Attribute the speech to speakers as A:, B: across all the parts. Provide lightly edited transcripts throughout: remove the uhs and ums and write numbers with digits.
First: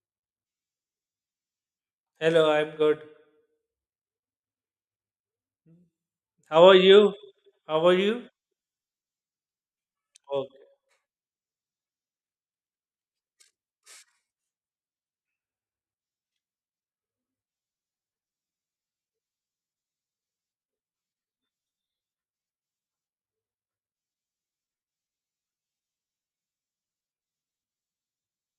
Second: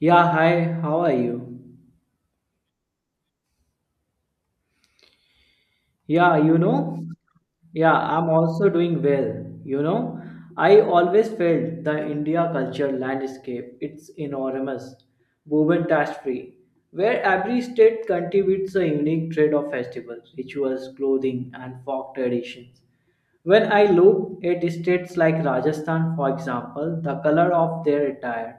A: Yeah, hi, how are you?
B: Hello, I'm good.
A: Yeah,
B: How are you? How
A: yeah,
B: are you?
A: I'm also doing well.
B: Okay.
A: I always felt the India culture landscape, it's enormous, woven tapestry, where every state contributes a unique trade of festivals, rituals, clothing, and folk traditions. When I look at states like Rajasthan, for example, the color of their attire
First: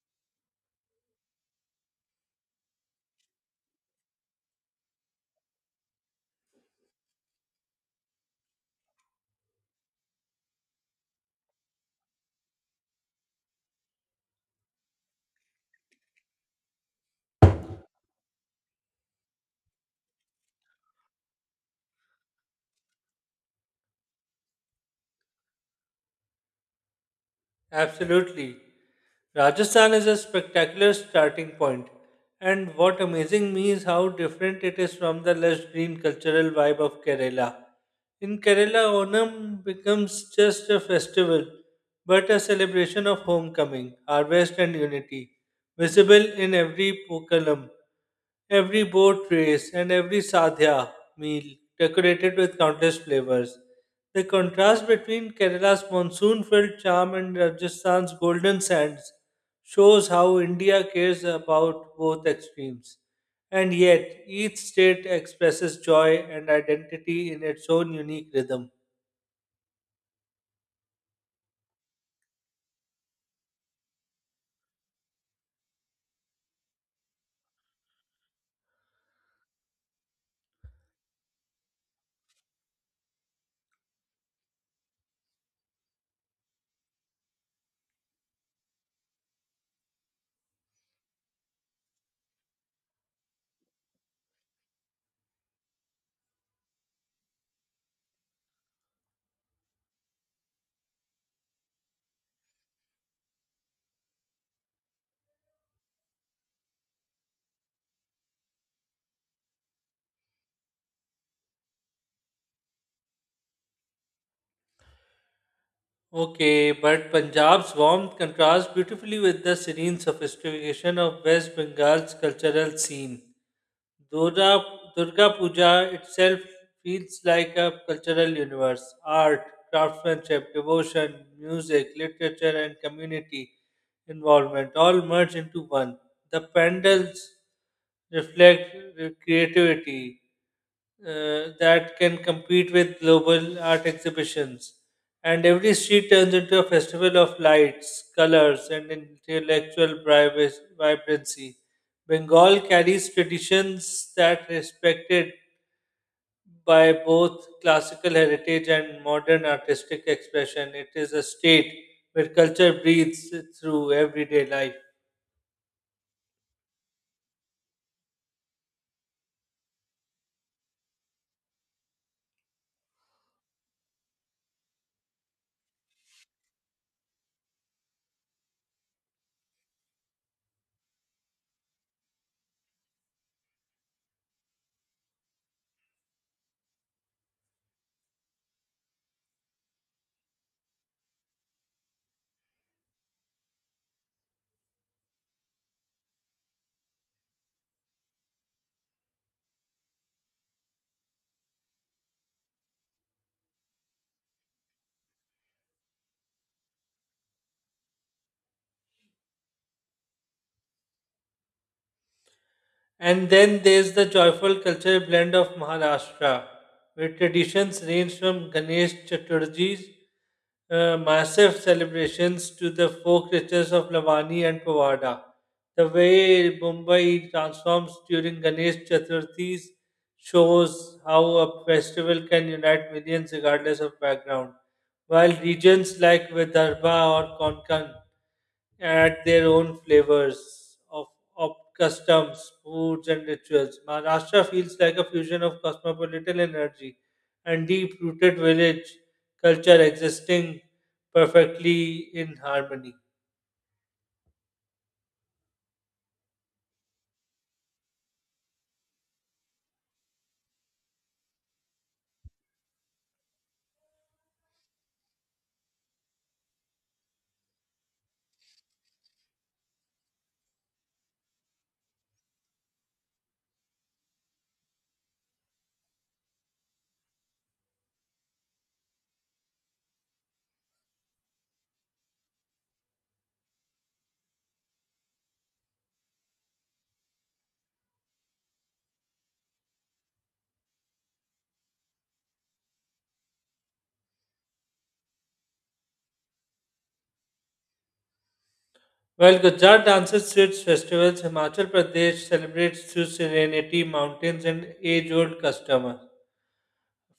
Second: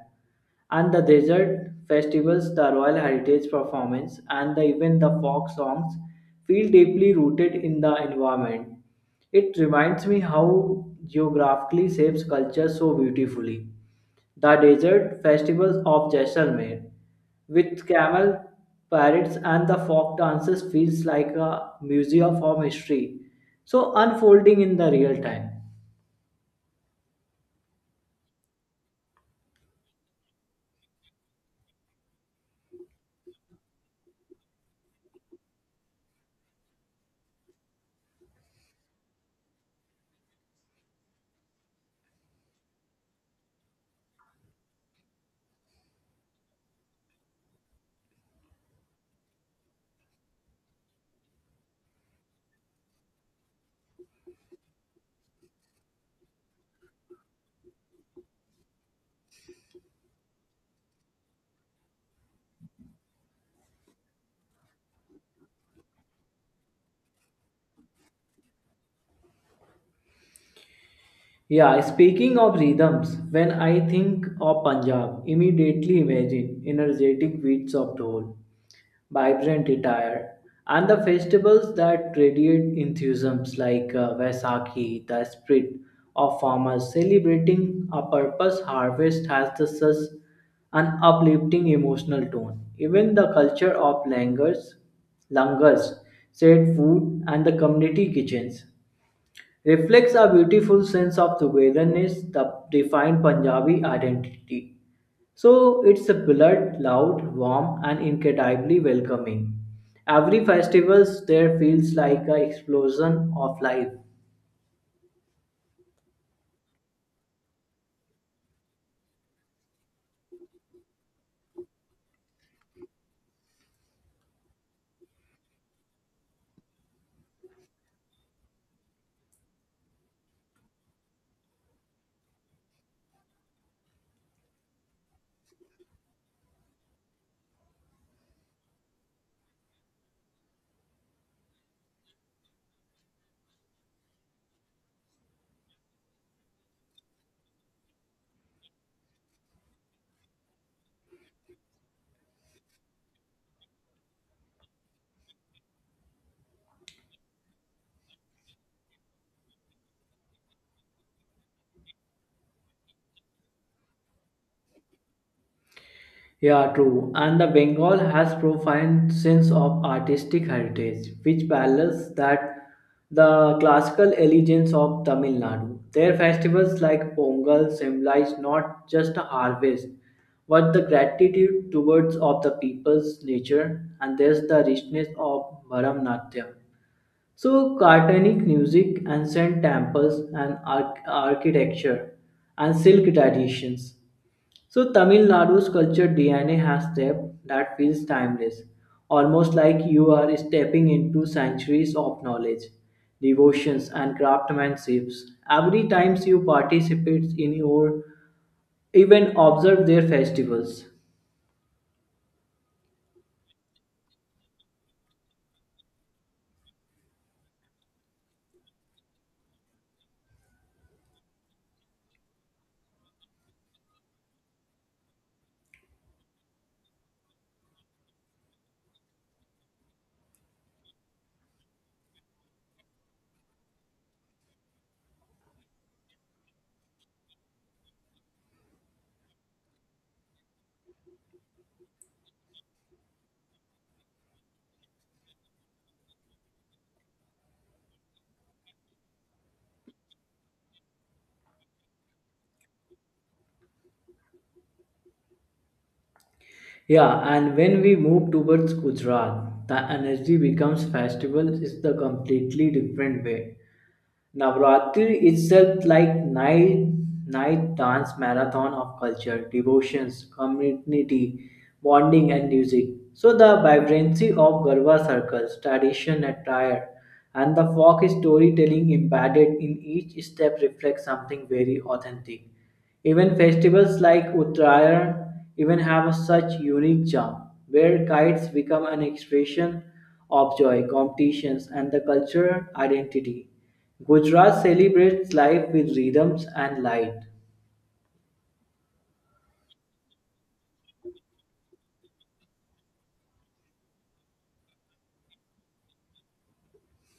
A: and the desert festivals, the Royal Heritage performance, and even the folk songs feel deeply rooted in the environment. It reminds me how geographically shapes culture so beautifully. The desert festivals of Jaisalmer, with camel parades and the folk dances, feels like a museum of history, so unfolding in the real time.
B: Absolutely. Rajasthan is a spectacular starting point, and what amazing me is how different it is from the lush green cultural vibe of Kerala. In Kerala, Onam becomes just a festival, but a celebration of homecoming, harvest, and unity, visible in every Pukalam. Every boat race and every sadhya meal decorated with countless flavors. The contrast between Kerala's monsoon filled charm and Rajasthan's golden sands shows how India cares about both extremes. And yet, each state expresses joy and identity in its own unique rhythm.
A: Yeah, speaking of rhythms, when I think of Punjab, immediately imagine energetic beats of dhol, vibrant attire, and the festivals that radiate enthusiasms like Vaisakhi, the spirit of farmers celebrating a purpose harvest has the such an uplifting emotional tone. Even the culture of langers, shared food, and the community kitchens reflects a beautiful sense of togetherness that defines Punjabi identity. So it's a blurred, loud, warm, and incredibly welcoming. Every festival there feels like an explosion of life.
B: Okay, but Punjab's warmth contrasts beautifully with the serene sophistication of West Bengal's cultural scene. Durga, Durga Puja itself feels like a cultural universe. Art, craftsmanship, devotion, music, literature, and community involvement all merge into one. The pandals reflect the creativity, that can compete with global art exhibitions. And every street turns into a festival of lights, colors, and vibrancy. Bengal carries traditions that respected by both classical heritage and modern artistic expression. It is a state where culture breathes through everyday life.
A: Yeah, true. And the Bengal has profound sense of artistic heritage, which parallels that the classical elegance of Tamil Nadu. Their festivals like Pongal symbolize not just a harvest, but the gratitude towards of the people's nature, and there's the richness of Bharamnatyam. So, cartonic music, ancient temples, and architecture, and silk traditions. So Tamil Nadu's culture DNA has depth that feels timeless, almost like you are stepping into centuries of knowledge, devotions, and craftsmanships. Every time you participate in or even observe their festivals,
B: And then there's the joyful cultural blend of Maharashtra, where traditions range from Ganesh Chaturthis, massive celebrations to the folk rituals of Lavani and Pawada. The way Mumbai transforms during Ganesh Chaturthi's shows how a festival can unite millions regardless of background, while regions like Vidarbha or Konkan add their own flavors of customs, foods, and rituals. Maharashtra feels like a fusion of cosmopolitan energy and deep rooted village culture existing perfectly in harmony.
A: yeah, and when we move towards Gujarat, the energy becomes festival is the completely different way. Navratri itself like night dance marathon of culture, devotions, community, bonding and music. So the vibrancy of Garba circles, tradition attire, and the folk storytelling embedded in each step reflects something very authentic. Even festivals like Uttarayan even have such unique charm, where kites become an expression of joy, competitions, and the cultural identity. Gujarat celebrates life with rhythms and light,
B: While Gujarat dances to its festivals, Himachal Pradesh celebrates through serenity, mountains, and age old customer.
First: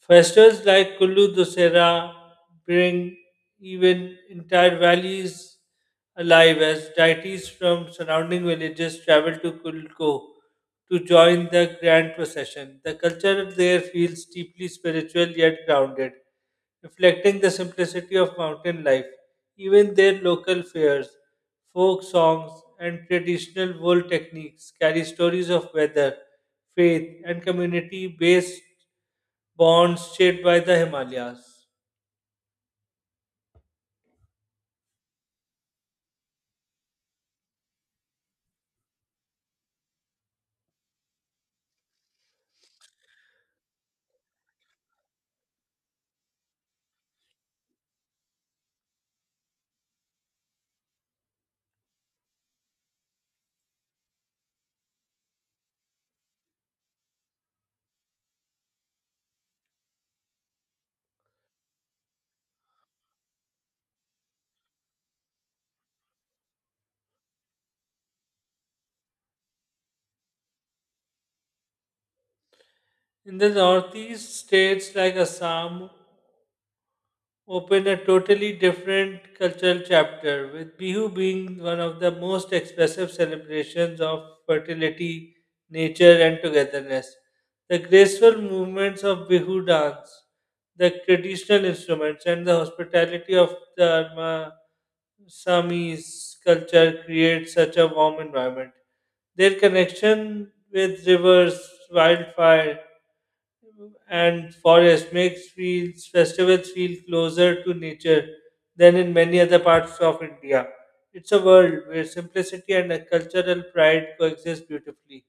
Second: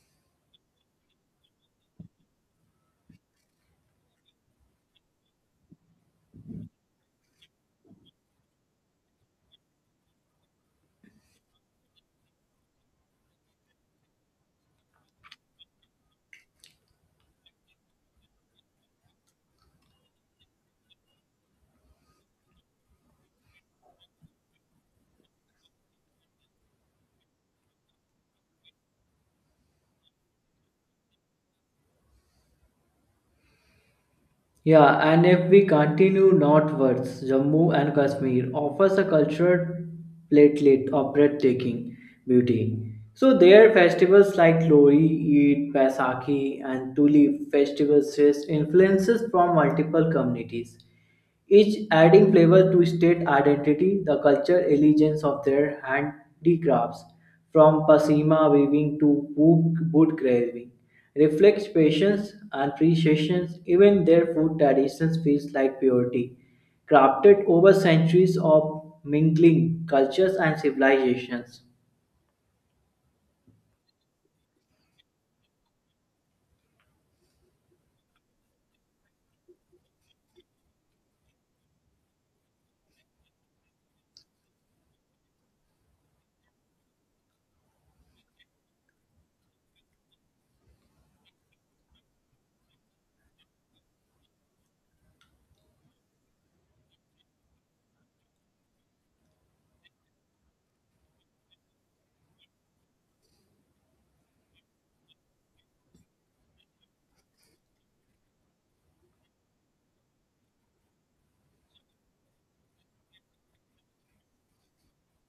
B: Festivals like Kullu Dussehra bring even entire valleys alive as deities from surrounding villages travel to Kulko to join the grand procession. The culture there feels deeply spiritual yet grounded, reflecting the simplicity of mountain life. Even their local fairs, folk songs, and traditional wool techniques carry stories of weather, faith, and community based bonds shaped by the Himalayas.
A: yeah, and if we continue northwards, Jammu and Kashmir offers a cultural platelet of breathtaking beauty. So there festivals like Lori, Eid, Baisakhi and Tuli festivals face influences from multiple communities each adding flavor to state identity, the cultural allegiance of their handicrafts, from pasima weaving to wood boot carving, reflects patience and appreciation. Even their food traditions feels like purity, crafted over centuries of mingling cultures and civilizations.
B: In the northeast, states like Assam open a totally different cultural chapter, with Bihu being one of the most expressive celebrations of fertility, nature, and togetherness. The graceful movements of Bihu dance, the traditional instruments, and the hospitality of the Assamese culture create such a warm environment. Their connection with rivers, wildfire, and forest makes feels, festivals feel closer to nature than in many other parts of India. It's a world where simplicity and a cultural pride coexist beautifully.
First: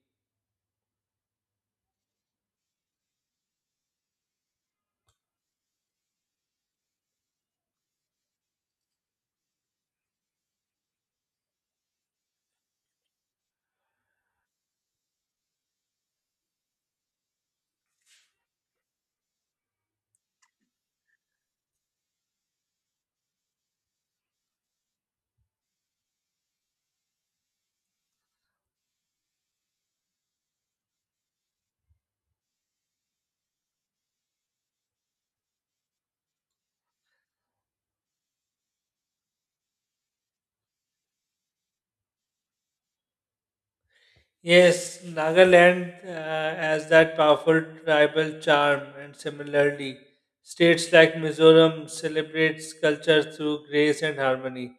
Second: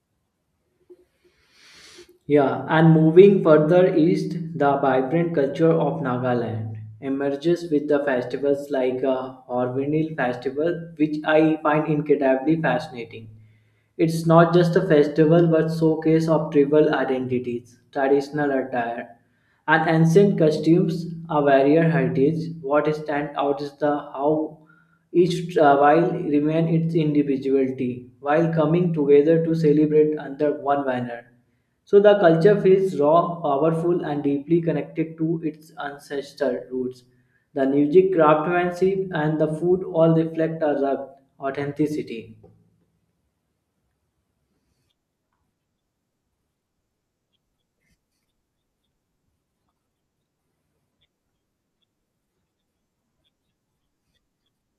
A: Yeah, and moving further east, the vibrant culture of Nagaland emerges with the festivals like Hornbill Festival, which I find incredibly fascinating. It's not just a festival but showcase of tribal identities, traditional attire, and ancient costumes of various heritage. What stands out is the how each tribe remain its individuality while coming together to celebrate under one banner. So the culture feels raw, powerful, and deeply connected to its ancestral roots. The music, craftsmanship, and the food all reflect a rugged authenticity.
B: Yes, Nagaland has that powerful tribal charm, and similarly, states like Mizoram celebrates culture through grace and harmony.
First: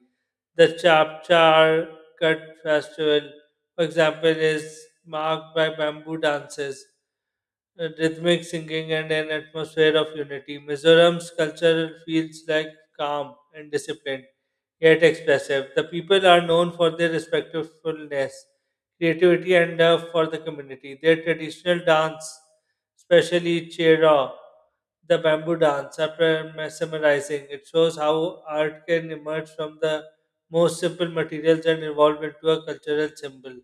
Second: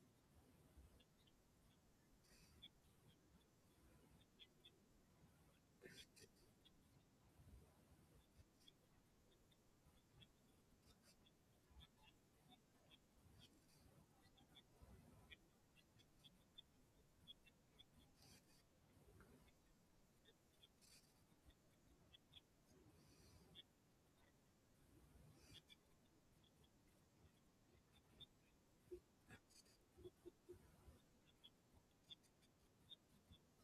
B: The Chapchar Cut Festival, for example, is marked by bamboo dances, rhythmic singing and an atmosphere of unity. Mizoram's culture feels like calm and disciplined, yet expressive. The people are known for their respectfulness, creativity, and love for the community. Their traditional dance, especially Chera, the bamboo dance, are mesmerizing. It shows how art can emerge from the most simple materials and evolve into a cultural symbol.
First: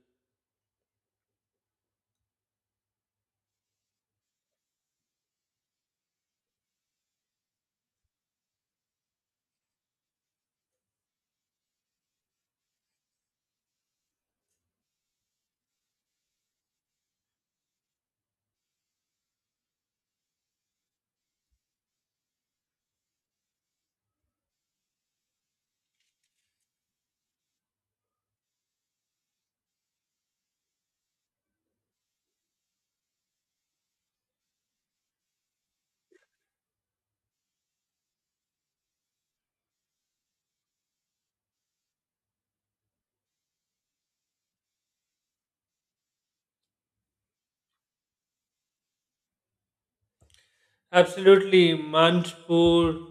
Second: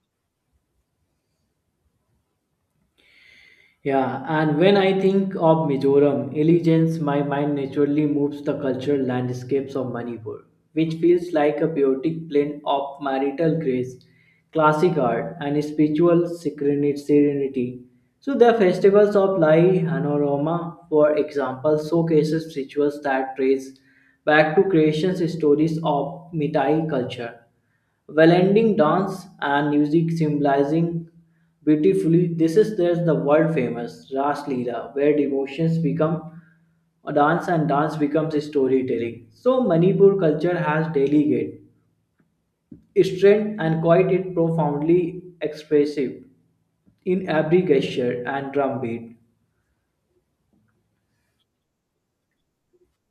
A: Yeah, and when I think of Mizoram allegiance, my mind naturally moves the cultural landscapes of Manipur, which feels like a poetic blend of marital grace, classic art, and spiritual serenity. So the festivals of Lai Hanoroma, for example, showcases rituals that trace back to creation stories of Mithai culture Wallending dance and music symbolizing beautifully. This is there's the world famous Ras Leela, where devotions become a dance and dance becomes a storytelling. So Manipur culture has delegate, strength and quite it profoundly expressive in every gesture and drum beat.
B: Absolutely, Manchpur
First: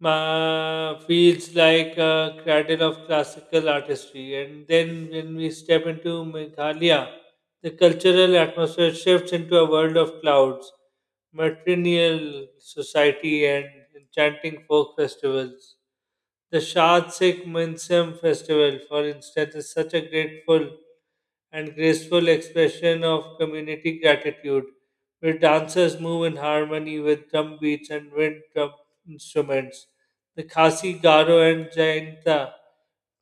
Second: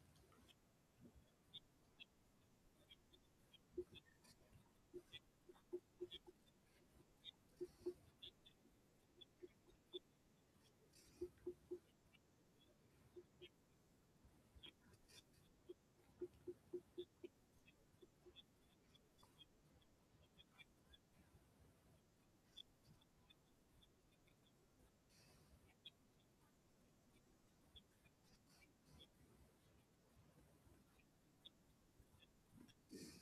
B: feels like a cradle of classical artistry. And then when we step into Meghalaya, the cultural atmosphere shifts into a world of clouds, matrilineal society, and enchanting folk festivals. The Shad Sikh Minsam festival, for instance, is such a grateful and graceful expression of community gratitude, where dancers move in harmony with drum beats and wind drum instruments. The Khasi, Garo, and Jainta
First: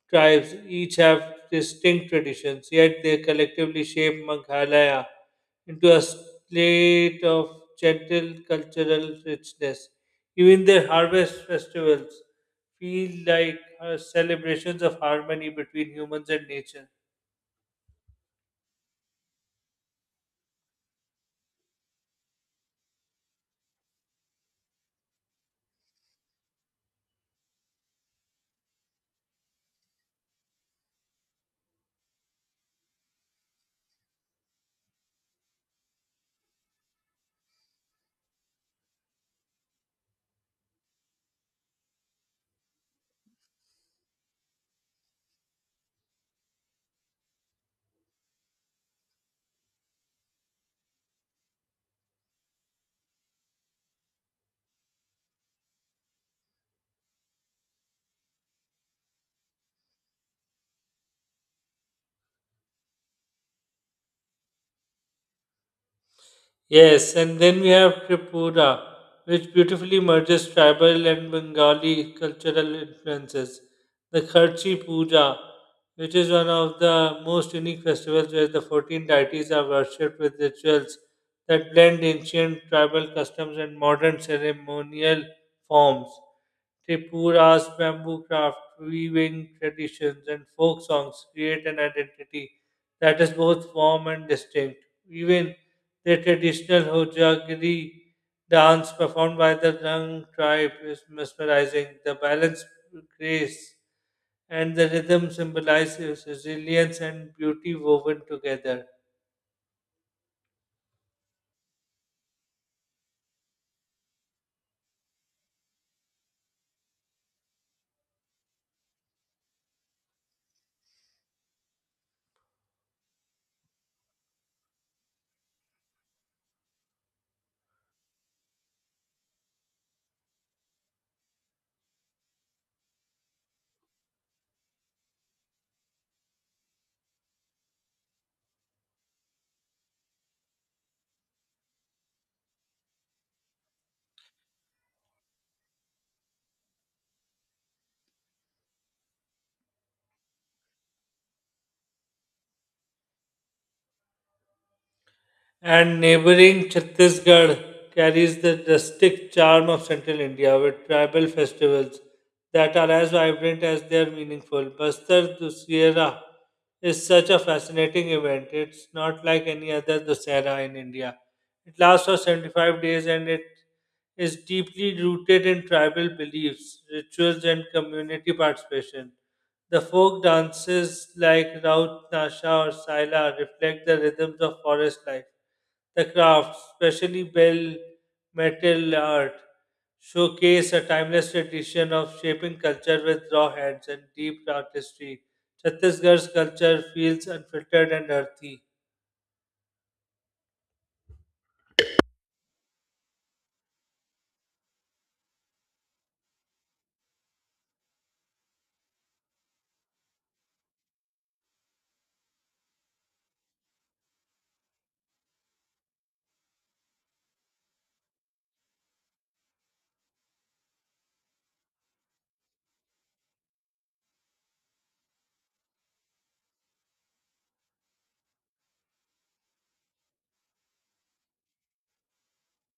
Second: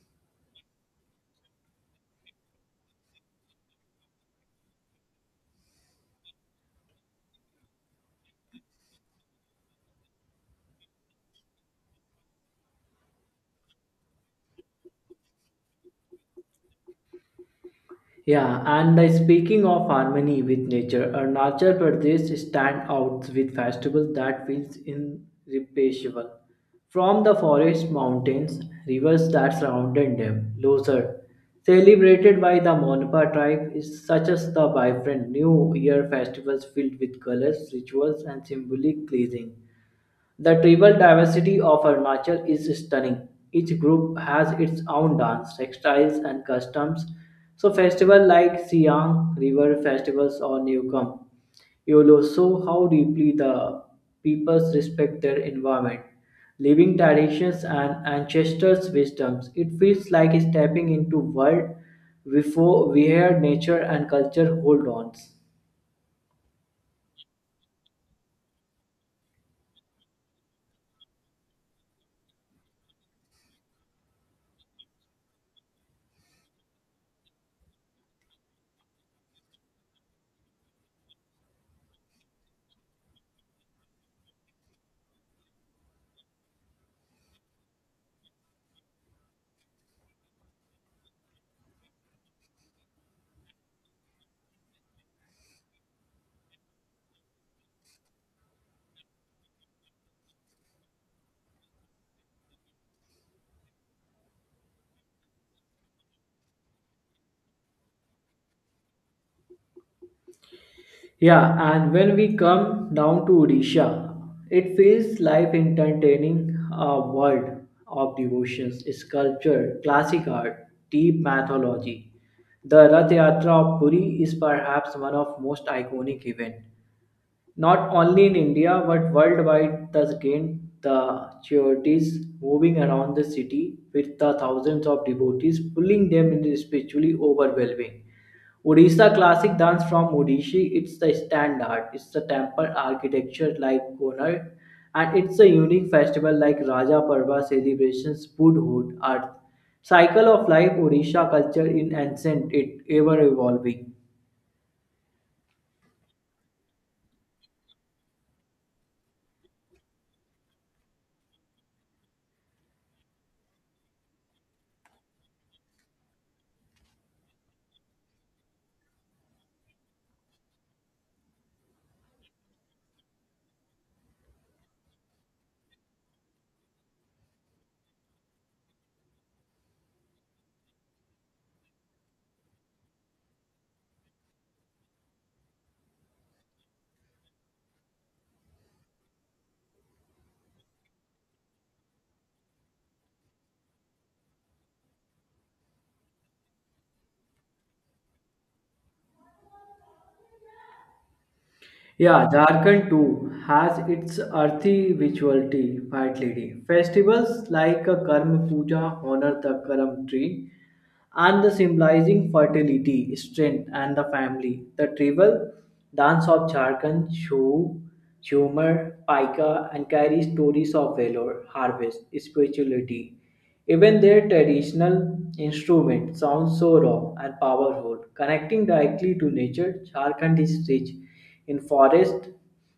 B: tribes each have distinct traditions, yet they collectively shape Meghalaya into a slate of gentle cultural richness. Even their harvest festivals feel like celebrations of harmony between humans and nature.
A: Yeah, and speaking of harmony with nature, Arunachal Pradesh stand out with festivals that feels irreplaceable. From the forest, mountains, rivers that surrounded them, Losar, celebrated by the Monpa tribe, is such as the vibrant New Year festivals filled with colors, rituals, and symbolic cleansing. The tribal diversity of Arunachal is stunning. Each group has its own dance, textiles, and customs. So, festivals like Siang River Festivals or Newcom you'll show how deeply the peoples respect their environment, living traditions, and ancestors' wisdoms. It feels like stepping into world before where nature and culture hold on.
B: Yes, and then we have Tripura, which beautifully merges tribal and Bengali cultural influences. The Kharchi Puja, which is one of the most unique festivals, where the 14 deities are worshipped with rituals that blend ancient tribal customs and modern ceremonial forms. Tripura's bamboo craft, weaving traditions, and folk songs create an identity that is both warm and distinct. Even the traditional Hojagiri dance performed by the Rang tribe is mesmerizing. The balance, grace, and the rhythm symbolizes resilience and beauty woven together.
A: Yeah, and when we come down to Odisha, it feels life entertaining a world of devotions, sculpture, classic art, deep mythology. The Rath Yatra of Puri is perhaps one of most iconic events. Not only in India but worldwide, thus gained the charities moving around the city with the thousands of devotees, pulling them into spiritually overwhelming. Odisha classic dance from Odisha, it's the standard, it's the temple architecture like Konark, and it's a unique festival like Raja Parva celebrations, Buddhahood, Earth. Cycle of life, Odisha culture in ancient, it ever evolving.
B: And neighboring Chhattisgarh carries the rustic charm of central India with tribal festivals that are as vibrant as they are meaningful. Bastar Dussehra is such a fascinating event. It's not like any other Dussehra in India. It lasts for 75 days and it is deeply rooted in tribal beliefs, rituals, and community participation. The folk dances like Raut Nasha or Saila reflect the rhythms of forest life. The crafts, especially bell, metal art, showcase a timeless tradition of shaping culture with raw hands and deep artistry. Chhattisgarh's culture feels unfiltered and earthy.
A: Yeah, Jharkhand too has its earthy rituality, White Lady. Festivals like a Karma Puja honor the Karam tree, and the symbolizing fertility, strength, and the family. The tribal dance of Jharkhand show humor, pika, and carry stories of valor, harvest, spirituality. Even their traditional instrument sounds so raw and powerful, connecting directly to nature. Jharkhand is rich in forest,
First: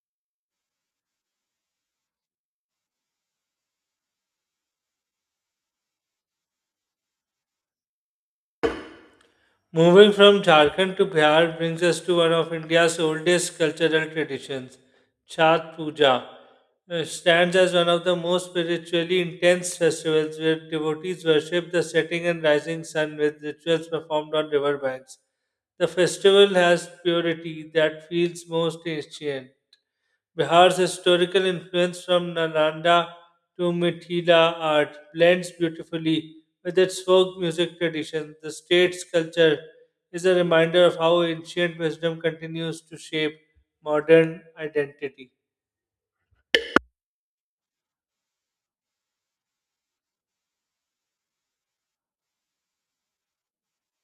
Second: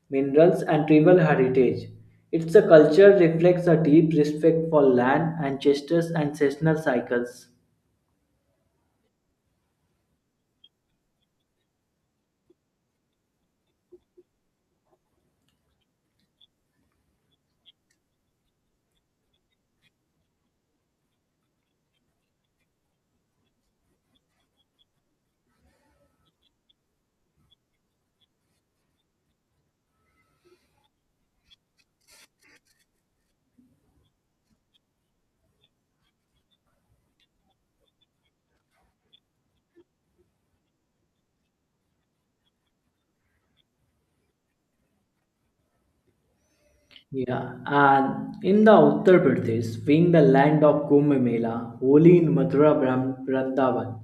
A: minerals, and tribal heritage. It's a culture reflects a deep respect for land, ancestors, ancestral cycles.
B: Moving from Jharkhand to Bihar brings us to one of India's oldest cultural traditions, Chhat Puja. It stands as one of the most spiritually intense festivals where devotees worship the setting and rising sun with rituals performed on riverbanks. The festival has purity that feels most ancient. Bihar's historical influence from Nalanda to Mithila art blends beautifully with its folk music tradition. The state's culture is a reminder of how ancient wisdom continues to shape modern identity.
A: Yeah, and in the Uttar Pradesh, being the land of Kumbh Mela, Holi in Mathura Vrindavan,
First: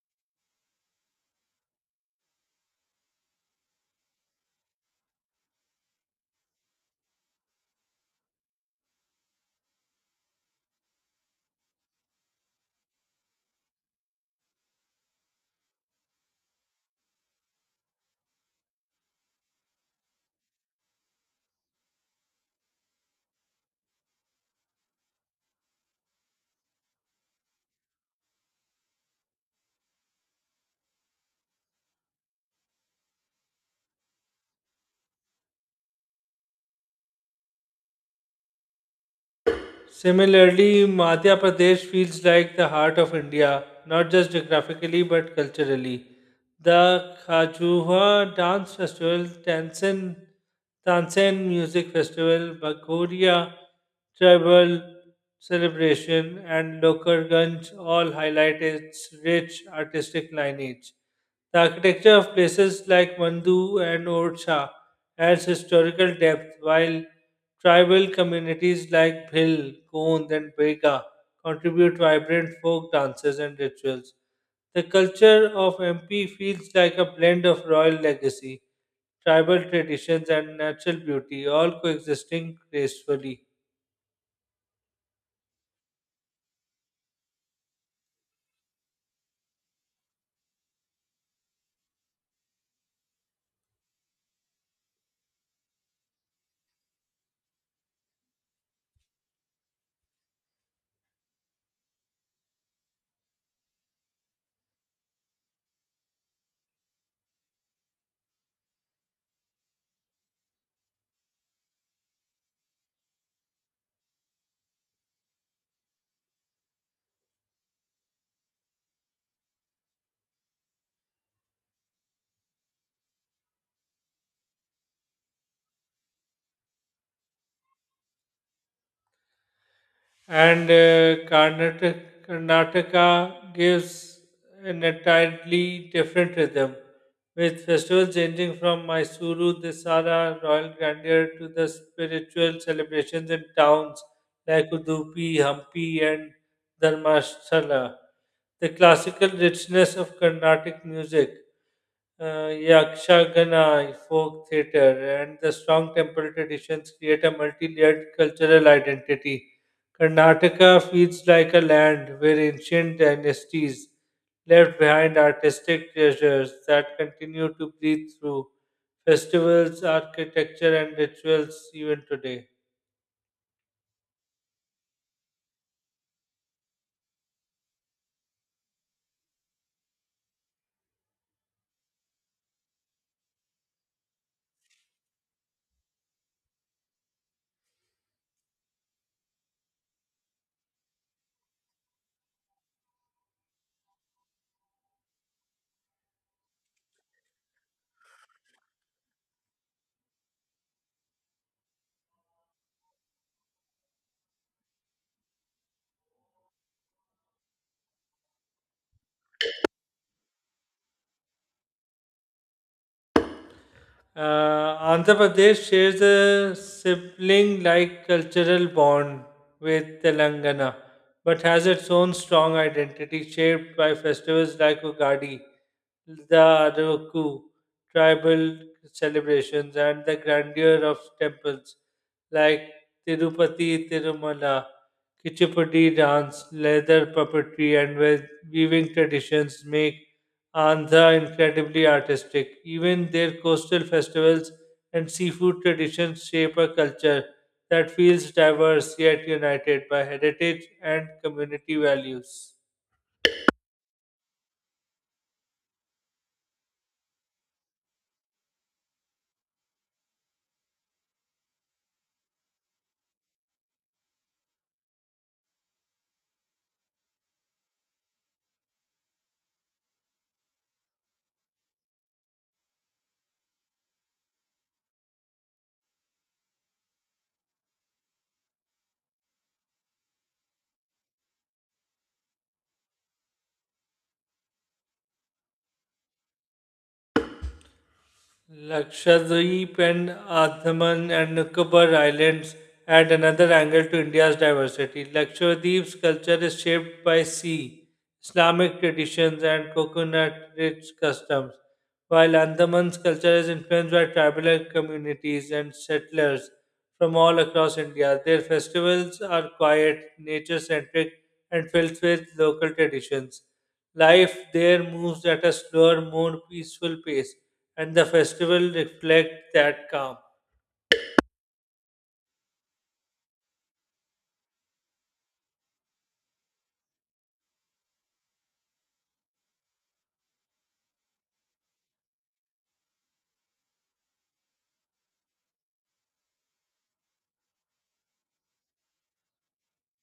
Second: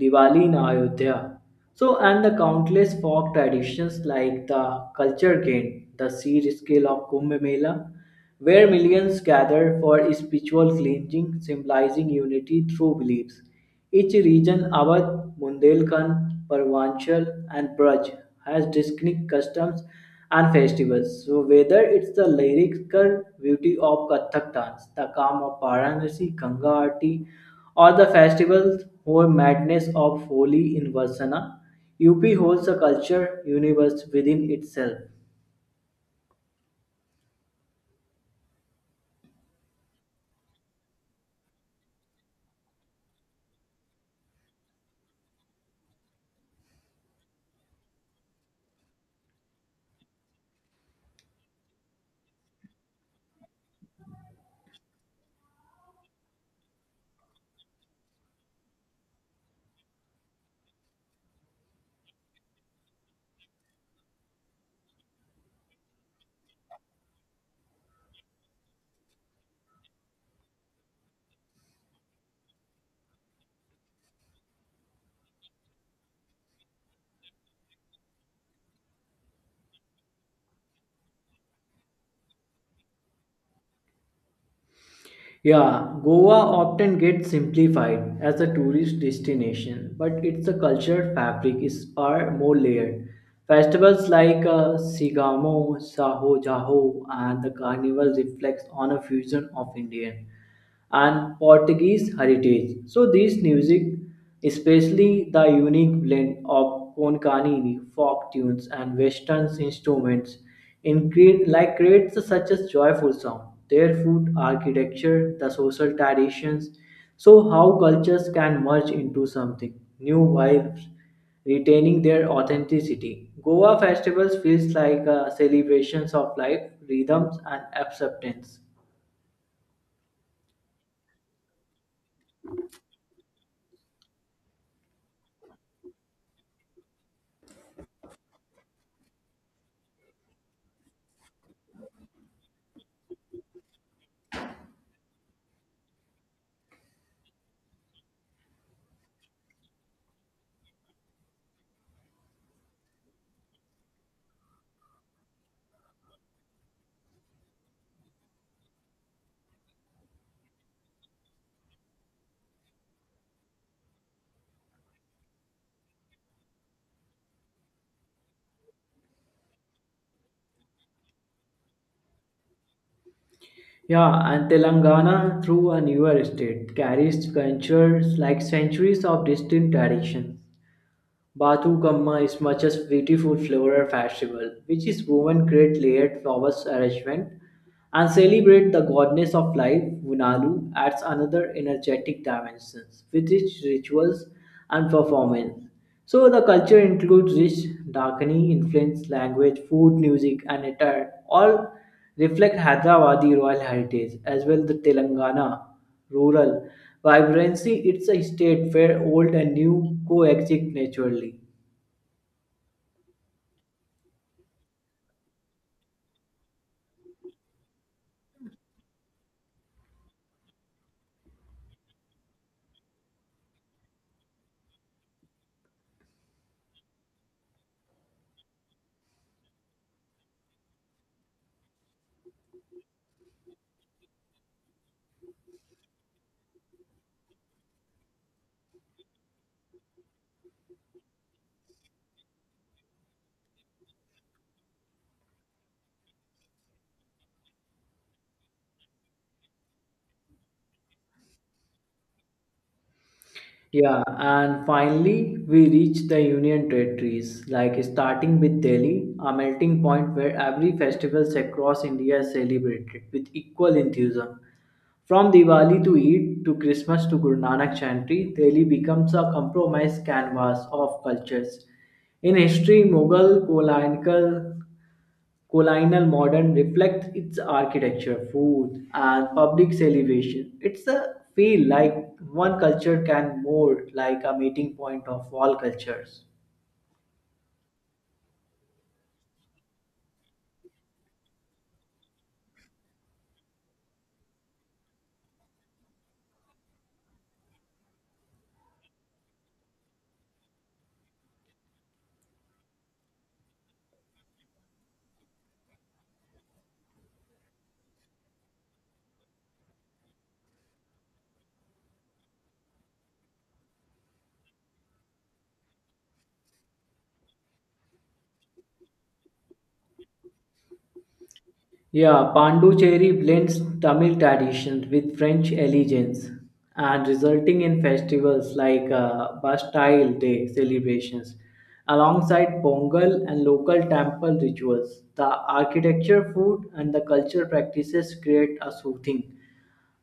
A: Diwali in Ayodhya. So, and the countless folk traditions like the culture game, the sheer scale of Kumbh Mela, where millions gather for spiritual cleansing, symbolizing unity through beliefs. Each region Awadh, Bundelkhand, Purvanchal and Braj has distinct customs and festivals. So whether it's the lyrical beauty of Kathak dance, the calm of Varanasi, Ganga Aarti or the festival or madness of Holi in Varsana, UP holds a culture universe within itself.
B: Similarly, Madhya Pradesh feels like the heart of India, not just geographically but culturally. The Khajuha Dance Festival, Tansen Music Festival, Bagoria Tribal Celebration, and Lokarganj all highlight its rich artistic lineage. The architecture of places like Mandu and Orcha adds historical depth, while tribal communities like Bhil, Gond, and Bega contribute vibrant folk dances and rituals. The culture of MP feels like a blend of royal legacy, tribal traditions, and natural beauty, all coexisting gracefully.
A: Yeah, Goa often gets simplified as a tourist destination, but its cultural fabric is far more layered. Festivals like Sigamo, Saho Jaho, and the Carnival reflects on a fusion of Indian and Portuguese heritage. So this music, especially the unique blend of Konkani folk tunes and Western instruments, like creates such a joyful sound. Their food, architecture, the social traditions, so how cultures can merge into something new while retaining their authenticity. Goa festivals feels like a celebrations of life, rhythms, and acceptance.
B: And Karnataka gives an entirely different rhythm, with festivals ranging from Mysuru, Dasara, royal grandeur to the spiritual celebrations in towns like Udupi, Hampi, and Dharmasthala. The classical richness of Carnatic music, Yakshagana folk theatre and the strong temple traditions create a multi-layered cultural identity. Karnataka feels like a land where ancient dynasties left behind artistic treasures that continue to breathe through festivals, architecture, and rituals even today.
A: Yeah, and Telangana, through a newer state, carries cultures like centuries of distinct traditions. Bathukamma is much as beautiful floral festival, which is woven great layered flowers arrangement and celebrate the goddess of life, Vunalu, adds another energetic dimension with its rituals and performance. So the culture includes rich Dakini influence, language, food, music, and attire, all reflect Hyderabadi royal heritage as well the Telangana rural vibrancy. It's a state where old and new coexist naturally.
B: Andhra Pradesh shares a sibling like cultural bond with Telangana, but has its own strong identity shaped by festivals like Ugadi, the Araku tribal celebrations, and the grandeur of temples like Tirupati Tirumala, Kuchipudi dance, leather puppetry, and weaving traditions make Andhra incredibly artistic. Even their coastal festivals and seafood traditions shape a culture that feels diverse yet united by heritage and community values.
A: Yeah, and finally we reach the Union territories, like starting with Delhi, a melting point where every festivals across India is celebrated with equal enthusiasm. From Diwali to Eid to Christmas to Guru Nanak Chantry, Delhi becomes a compromised canvas of cultures. In history, Mughal, colonial modern reflects its architecture, food, and public celebration. It's a feel like one culture can mold like a meeting point of all cultures.
B: Lakshadweep and Andaman and Nicobar Islands add another angle to India's diversity. Lakshadweep's culture is shaped by sea, Islamic traditions, and coconut-rich customs, while Andaman's culture is influenced by tribal communities and settlers from all across India. Their festivals are quiet, nature-centric, and filled with local traditions. Life there moves at a slower, more peaceful pace and the festival reflect that calm.
A: Yeah, Panducherry blends Tamil traditions with French elegance and resulting in festivals like Bastille Day celebrations alongside Pongal and local temple rituals. The architecture, food, and the culture practices create a soothing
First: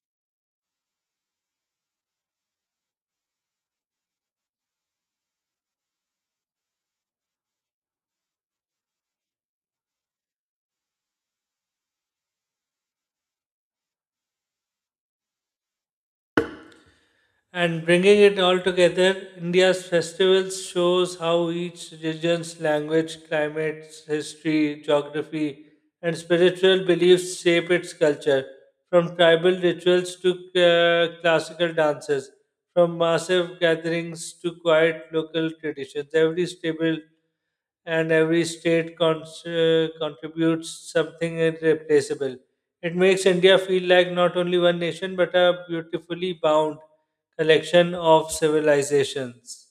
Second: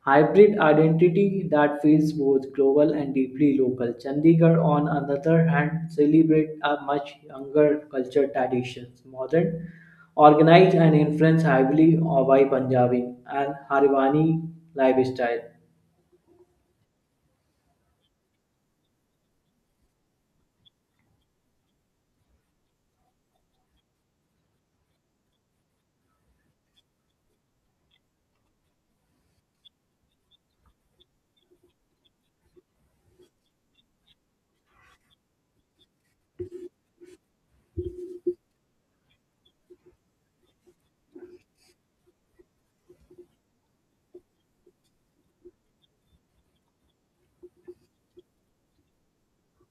A: hybrid identity that feels both global and deeply local. Chandigarh, on another hand, celebrates a much younger culture traditions, modern, organized and influenced heavily by Punjabi and Harivani lifestyle.
B: And bringing it all together, India's festivals shows how each region's language, climate, history, geography, and spiritual beliefs shape its culture. From tribal rituals to classical dances, from massive gatherings to quiet local traditions, every stable and every state contributes something irreplaceable. It makes India feel like not only one nation but a beautifully bound collection of civilizations.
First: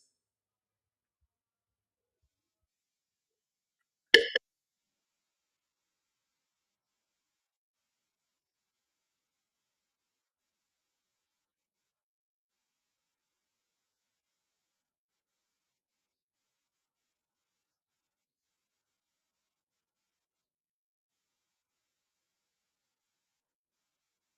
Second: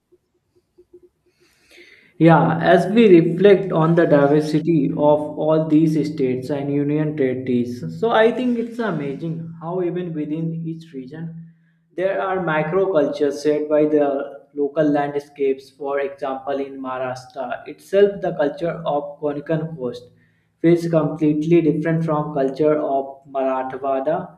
A: Yeah, as we reflect on the diversity of all these states and union territories, so I think it's amazing how even within each region there are microcultures shaped by the local landscapes. For example, in Maharashtra itself, the culture of Konkan coast feels completely different from culture of Marathwada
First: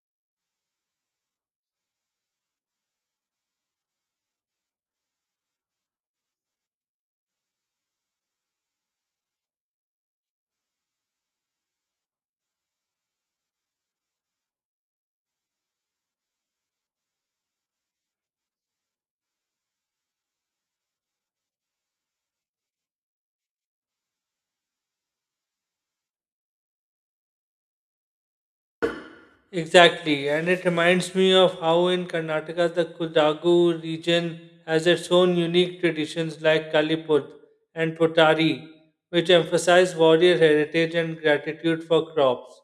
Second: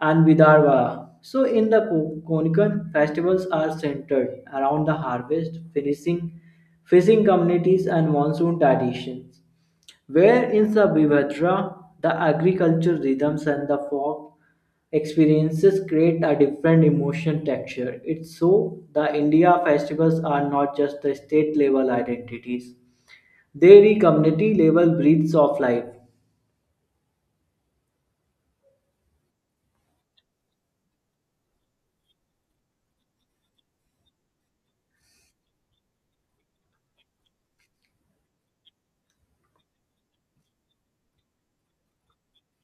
A: and Vidarbha. So, in the Konikan, festivals are centered around the harvest, finishing, fishing communities, and monsoon traditions. Where in Sabivadra, the agricultural rhythms and the folk experiences create a different emotion texture. It's so the India festivals are not just the state level identities. They re community level breeds of life.
B: Exactly, and it reminds me of how in Karnataka the Kudagu region has its own unique traditions like Kalipud and Potari, which emphasize warrior heritage and gratitude for crops.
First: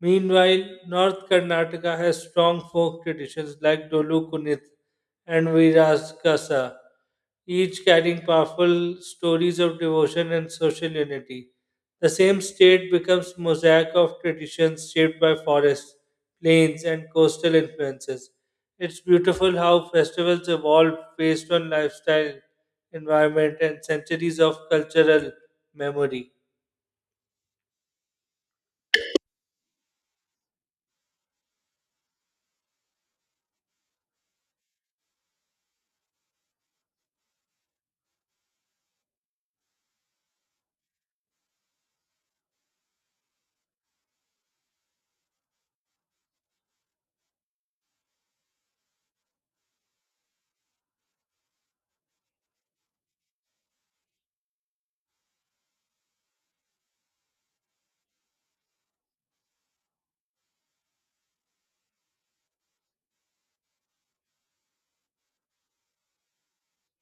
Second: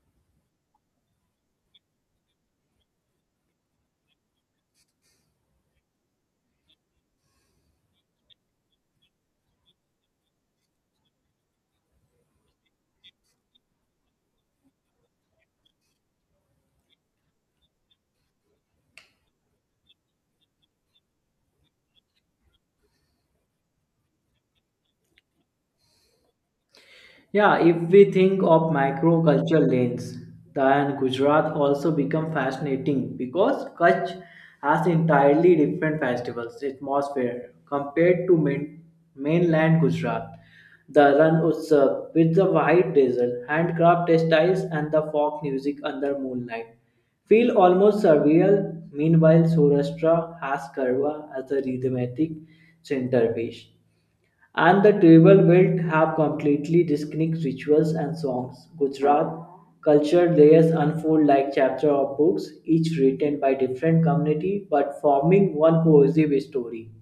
B: Meanwhile, North Karnataka has strong folk traditions like Dolu Kunith and Viraskasa, each carrying powerful stories of devotion and social unity. The same state becomes mosaic of traditions shaped by forests, plains, and coastal influences. It's beautiful how festivals evolve based on lifestyle, environment, and centuries of cultural memory.
A: Yeah, if we think of micro cultural lanes, then Gujarat also become fascinating because Kutch has entirely different festivals atmosphere compared to mainland Gujarat. The Ran Utsav with the white drizzle, handcraft textiles, and the folk music under moonlight feel almost surreal. Meanwhile, Saurashtra has Karwa as a rhythmic centerpiece and the tribal belt have completely distinct rituals and songs. Gujarat culture layers unfold like chapter of books, each written by different community but forming one cohesive story.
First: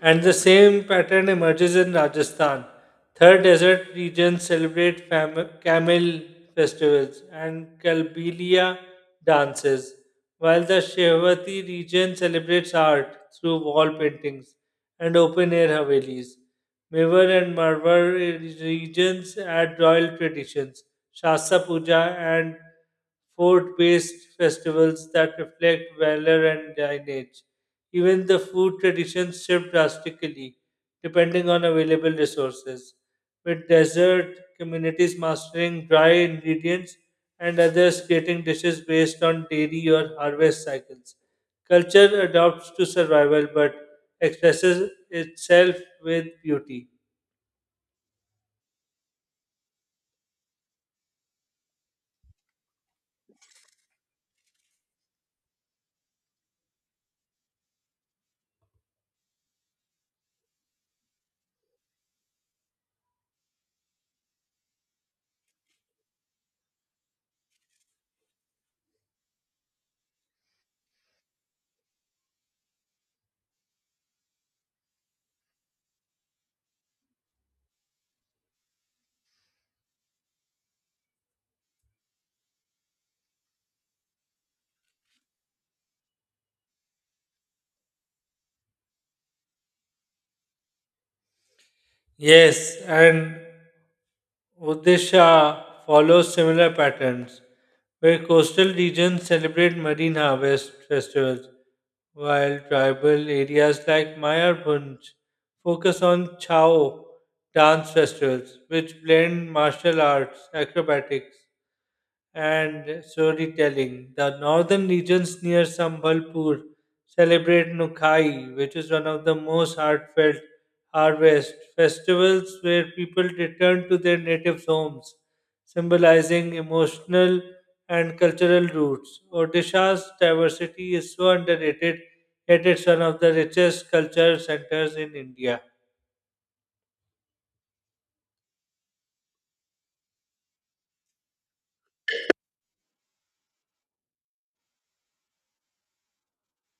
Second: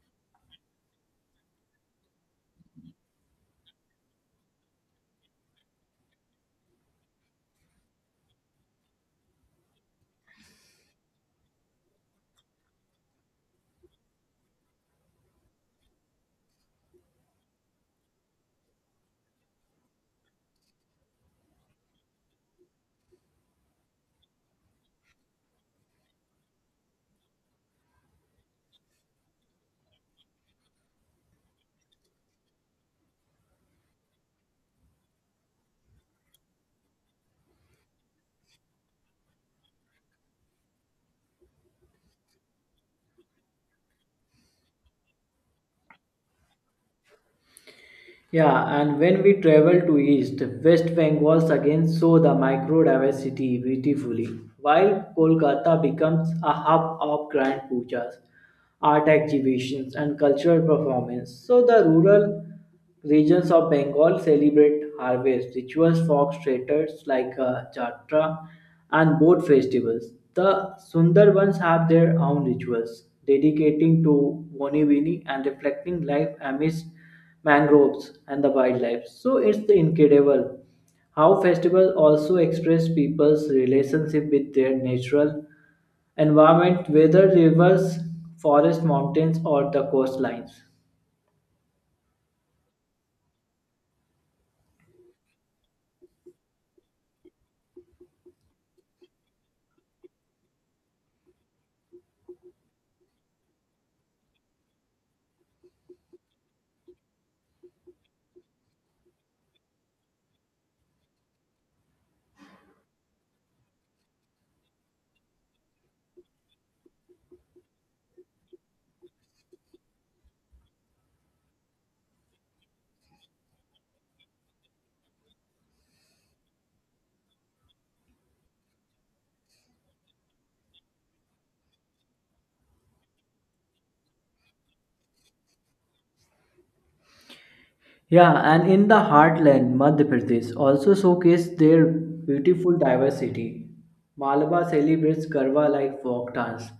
B: And the same pattern emerges in Rajasthan. Third desert regions celebrate camel festivals and Kalbilia dances, while the Shehwati region celebrates art through wall paintings and open air havelis. Mewar and Marwar regions add royal traditions, Shasta Puja, and fort based festivals that reflect valor and lineage. Even the food traditions shift drastically depending on available resources, with desert communities mastering dry ingredients and others creating dishes based on dairy or harvest cycles. Culture adapts to survival but expresses itself with beauty.
A: Yeah, and when we travel to east, West Bengal again show the microdiversity beautifully, while Kolkata becomes a hub of grand pujas, art exhibitions, and cultural performance. So the rural regions of Bengal celebrate harvest rituals, folk theaters like Jatra and boat festivals. The Sundarbans have their own rituals, dedicating to Bonivini and reflecting life amidst mangroves, and the wildlife. So it's incredible how festivals also express people's relationship with their natural environment, whether rivers, forests, mountains, or the coastlines.
B: Yes, and Odisha follows similar patterns, where coastal regions celebrate marine harvest festivals, while tribal areas like Mayarbhunj focus on Chao dance festivals, which blend martial arts, acrobatics, and storytelling. The northern regions near Sambalpur celebrate Nukai, which is one of the most heartfelt harvest festivals where people return to their native homes, symbolizing emotional and cultural roots. Odisha's diversity is so underrated, yet it's one of the richest culture centers in India.
A: Yeah, and in the heartland, Madhya Pradesh also showcased their beautiful diversity. Malabar celebrates Garba like folk dance.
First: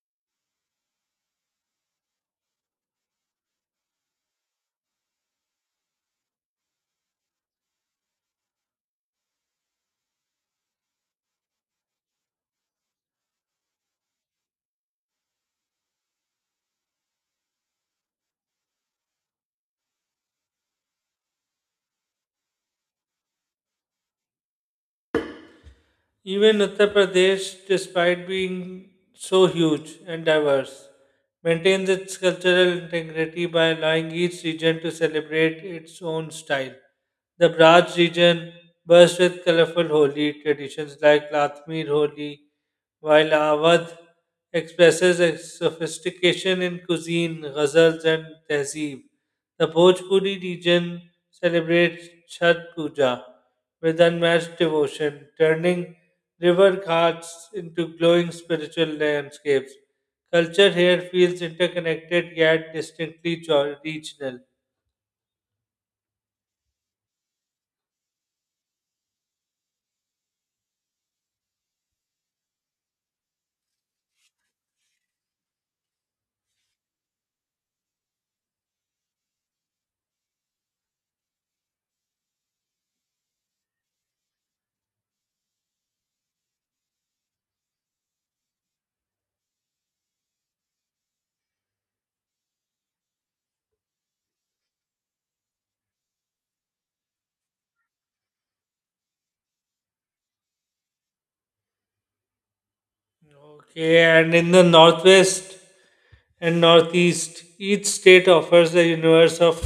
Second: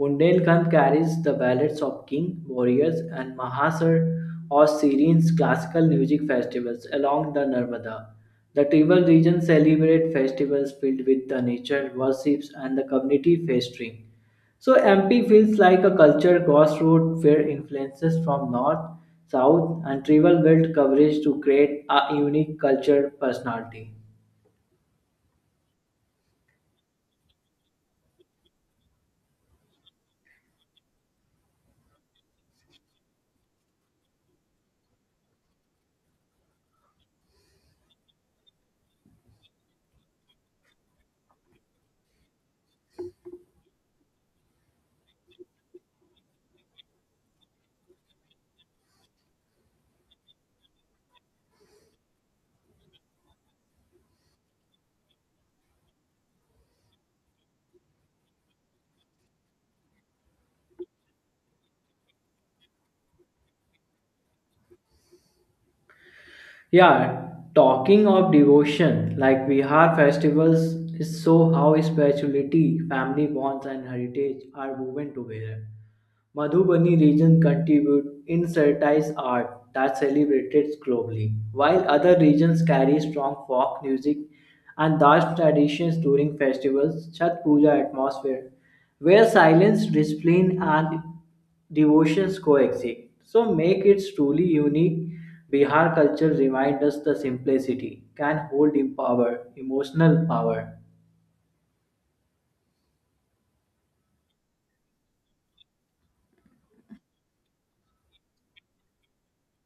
A: Bundelkhand carries the ballads of king, warriors, and Mahasar or Syrian's classical music festivals along the Narmada. The tribal region celebrate festivals filled with the nature, worships, and the community feasting. So MP feels like a culture crossroad where influences from north, south, and tribal wealth coverage to create a unique culture personality.
B: Even Uttar Pradesh, despite being so huge and diverse, maintains its cultural integrity by allowing each region to celebrate its own style. The Braj region bursts with colorful Holi traditions like Latmir Holi, while Awadh expresses its sophistication in cuisine, ghazals, and tehzeeb. The Bhojpuri region celebrates Chhat Puja with unmatched devotion, turning river ghats into glowing spiritual landscapes. Culture here feels interconnected yet distinctly regional.
A: Yeah, talking of devotion, like Vihar festivals is so how spirituality, family bonds and heritage are woven together. Madhubani region contribute in certain art that celebrated globally, while other regions carry strong folk music and dance traditions during festivals, Chhat Puja atmosphere, where silence, discipline and devotions coexist. So make it truly unique. Bihar culture reminds us the simplicity can hold in power, emotional power.
B: Okay, and in the northwest and northeast, each state offers a universe of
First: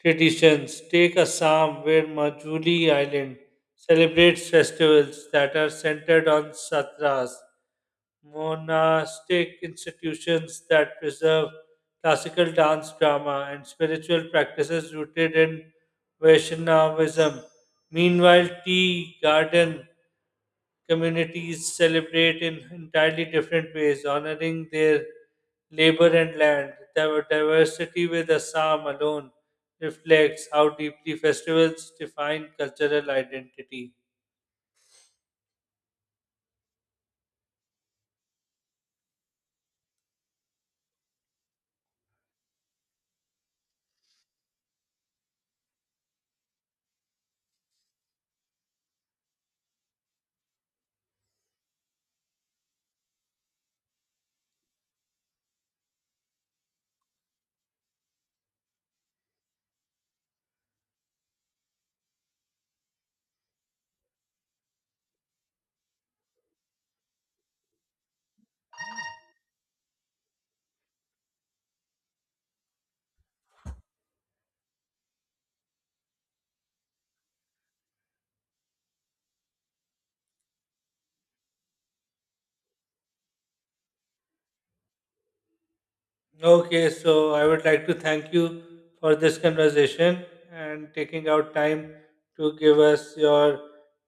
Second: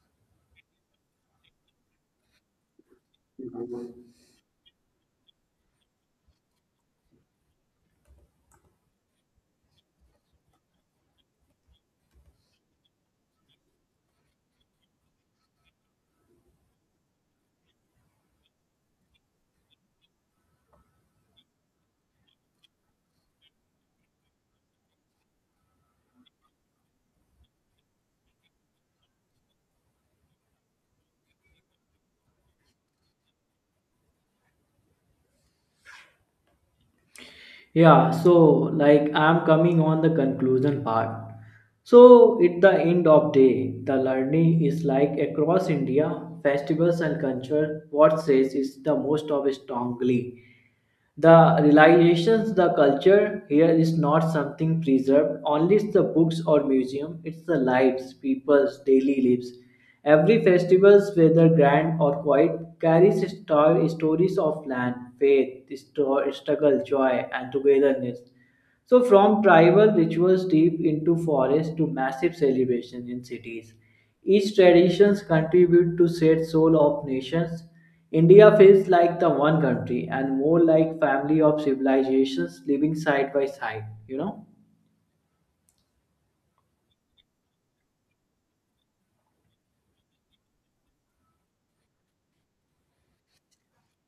B: traditions. Take Assam, where Majuli Island celebrates festivals that are centered on satras monastic institutions that preserve classical dance, drama, and spiritual practices rooted in Vaishnavism. Meanwhile, tea garden communities celebrate in entirely different ways, honoring their labor and land. The diversity with Assam alone reflects how deeply festivals define cultural identity.
A: Yeah, so like I'm coming on the conclusion part. So at the end of day, the learning is like across India, festivals and culture, what says is the most of strongly. The realizations the culture here is not something preserved, only it's the books or museum, it's the lives, people's daily lives. Every festival, whether grand or quiet, carries stories of land, faith, struggle, joy, and togetherness. So, from tribal rituals deep into forests to massive celebrations in cities, each traditions contribute to shared soul of nations. India feels like the one country and more like family of civilizations living side by side. You know?
B: Okay, so I would like to thank you for this conversation and taking out time to give us your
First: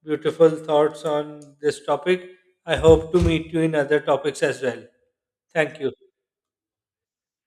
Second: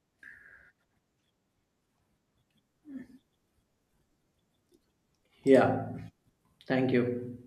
B: beautiful thoughts on this topic. I hope to meet you in other topics as well. Thank
A: Yeah.
B: you.
A: Thank you.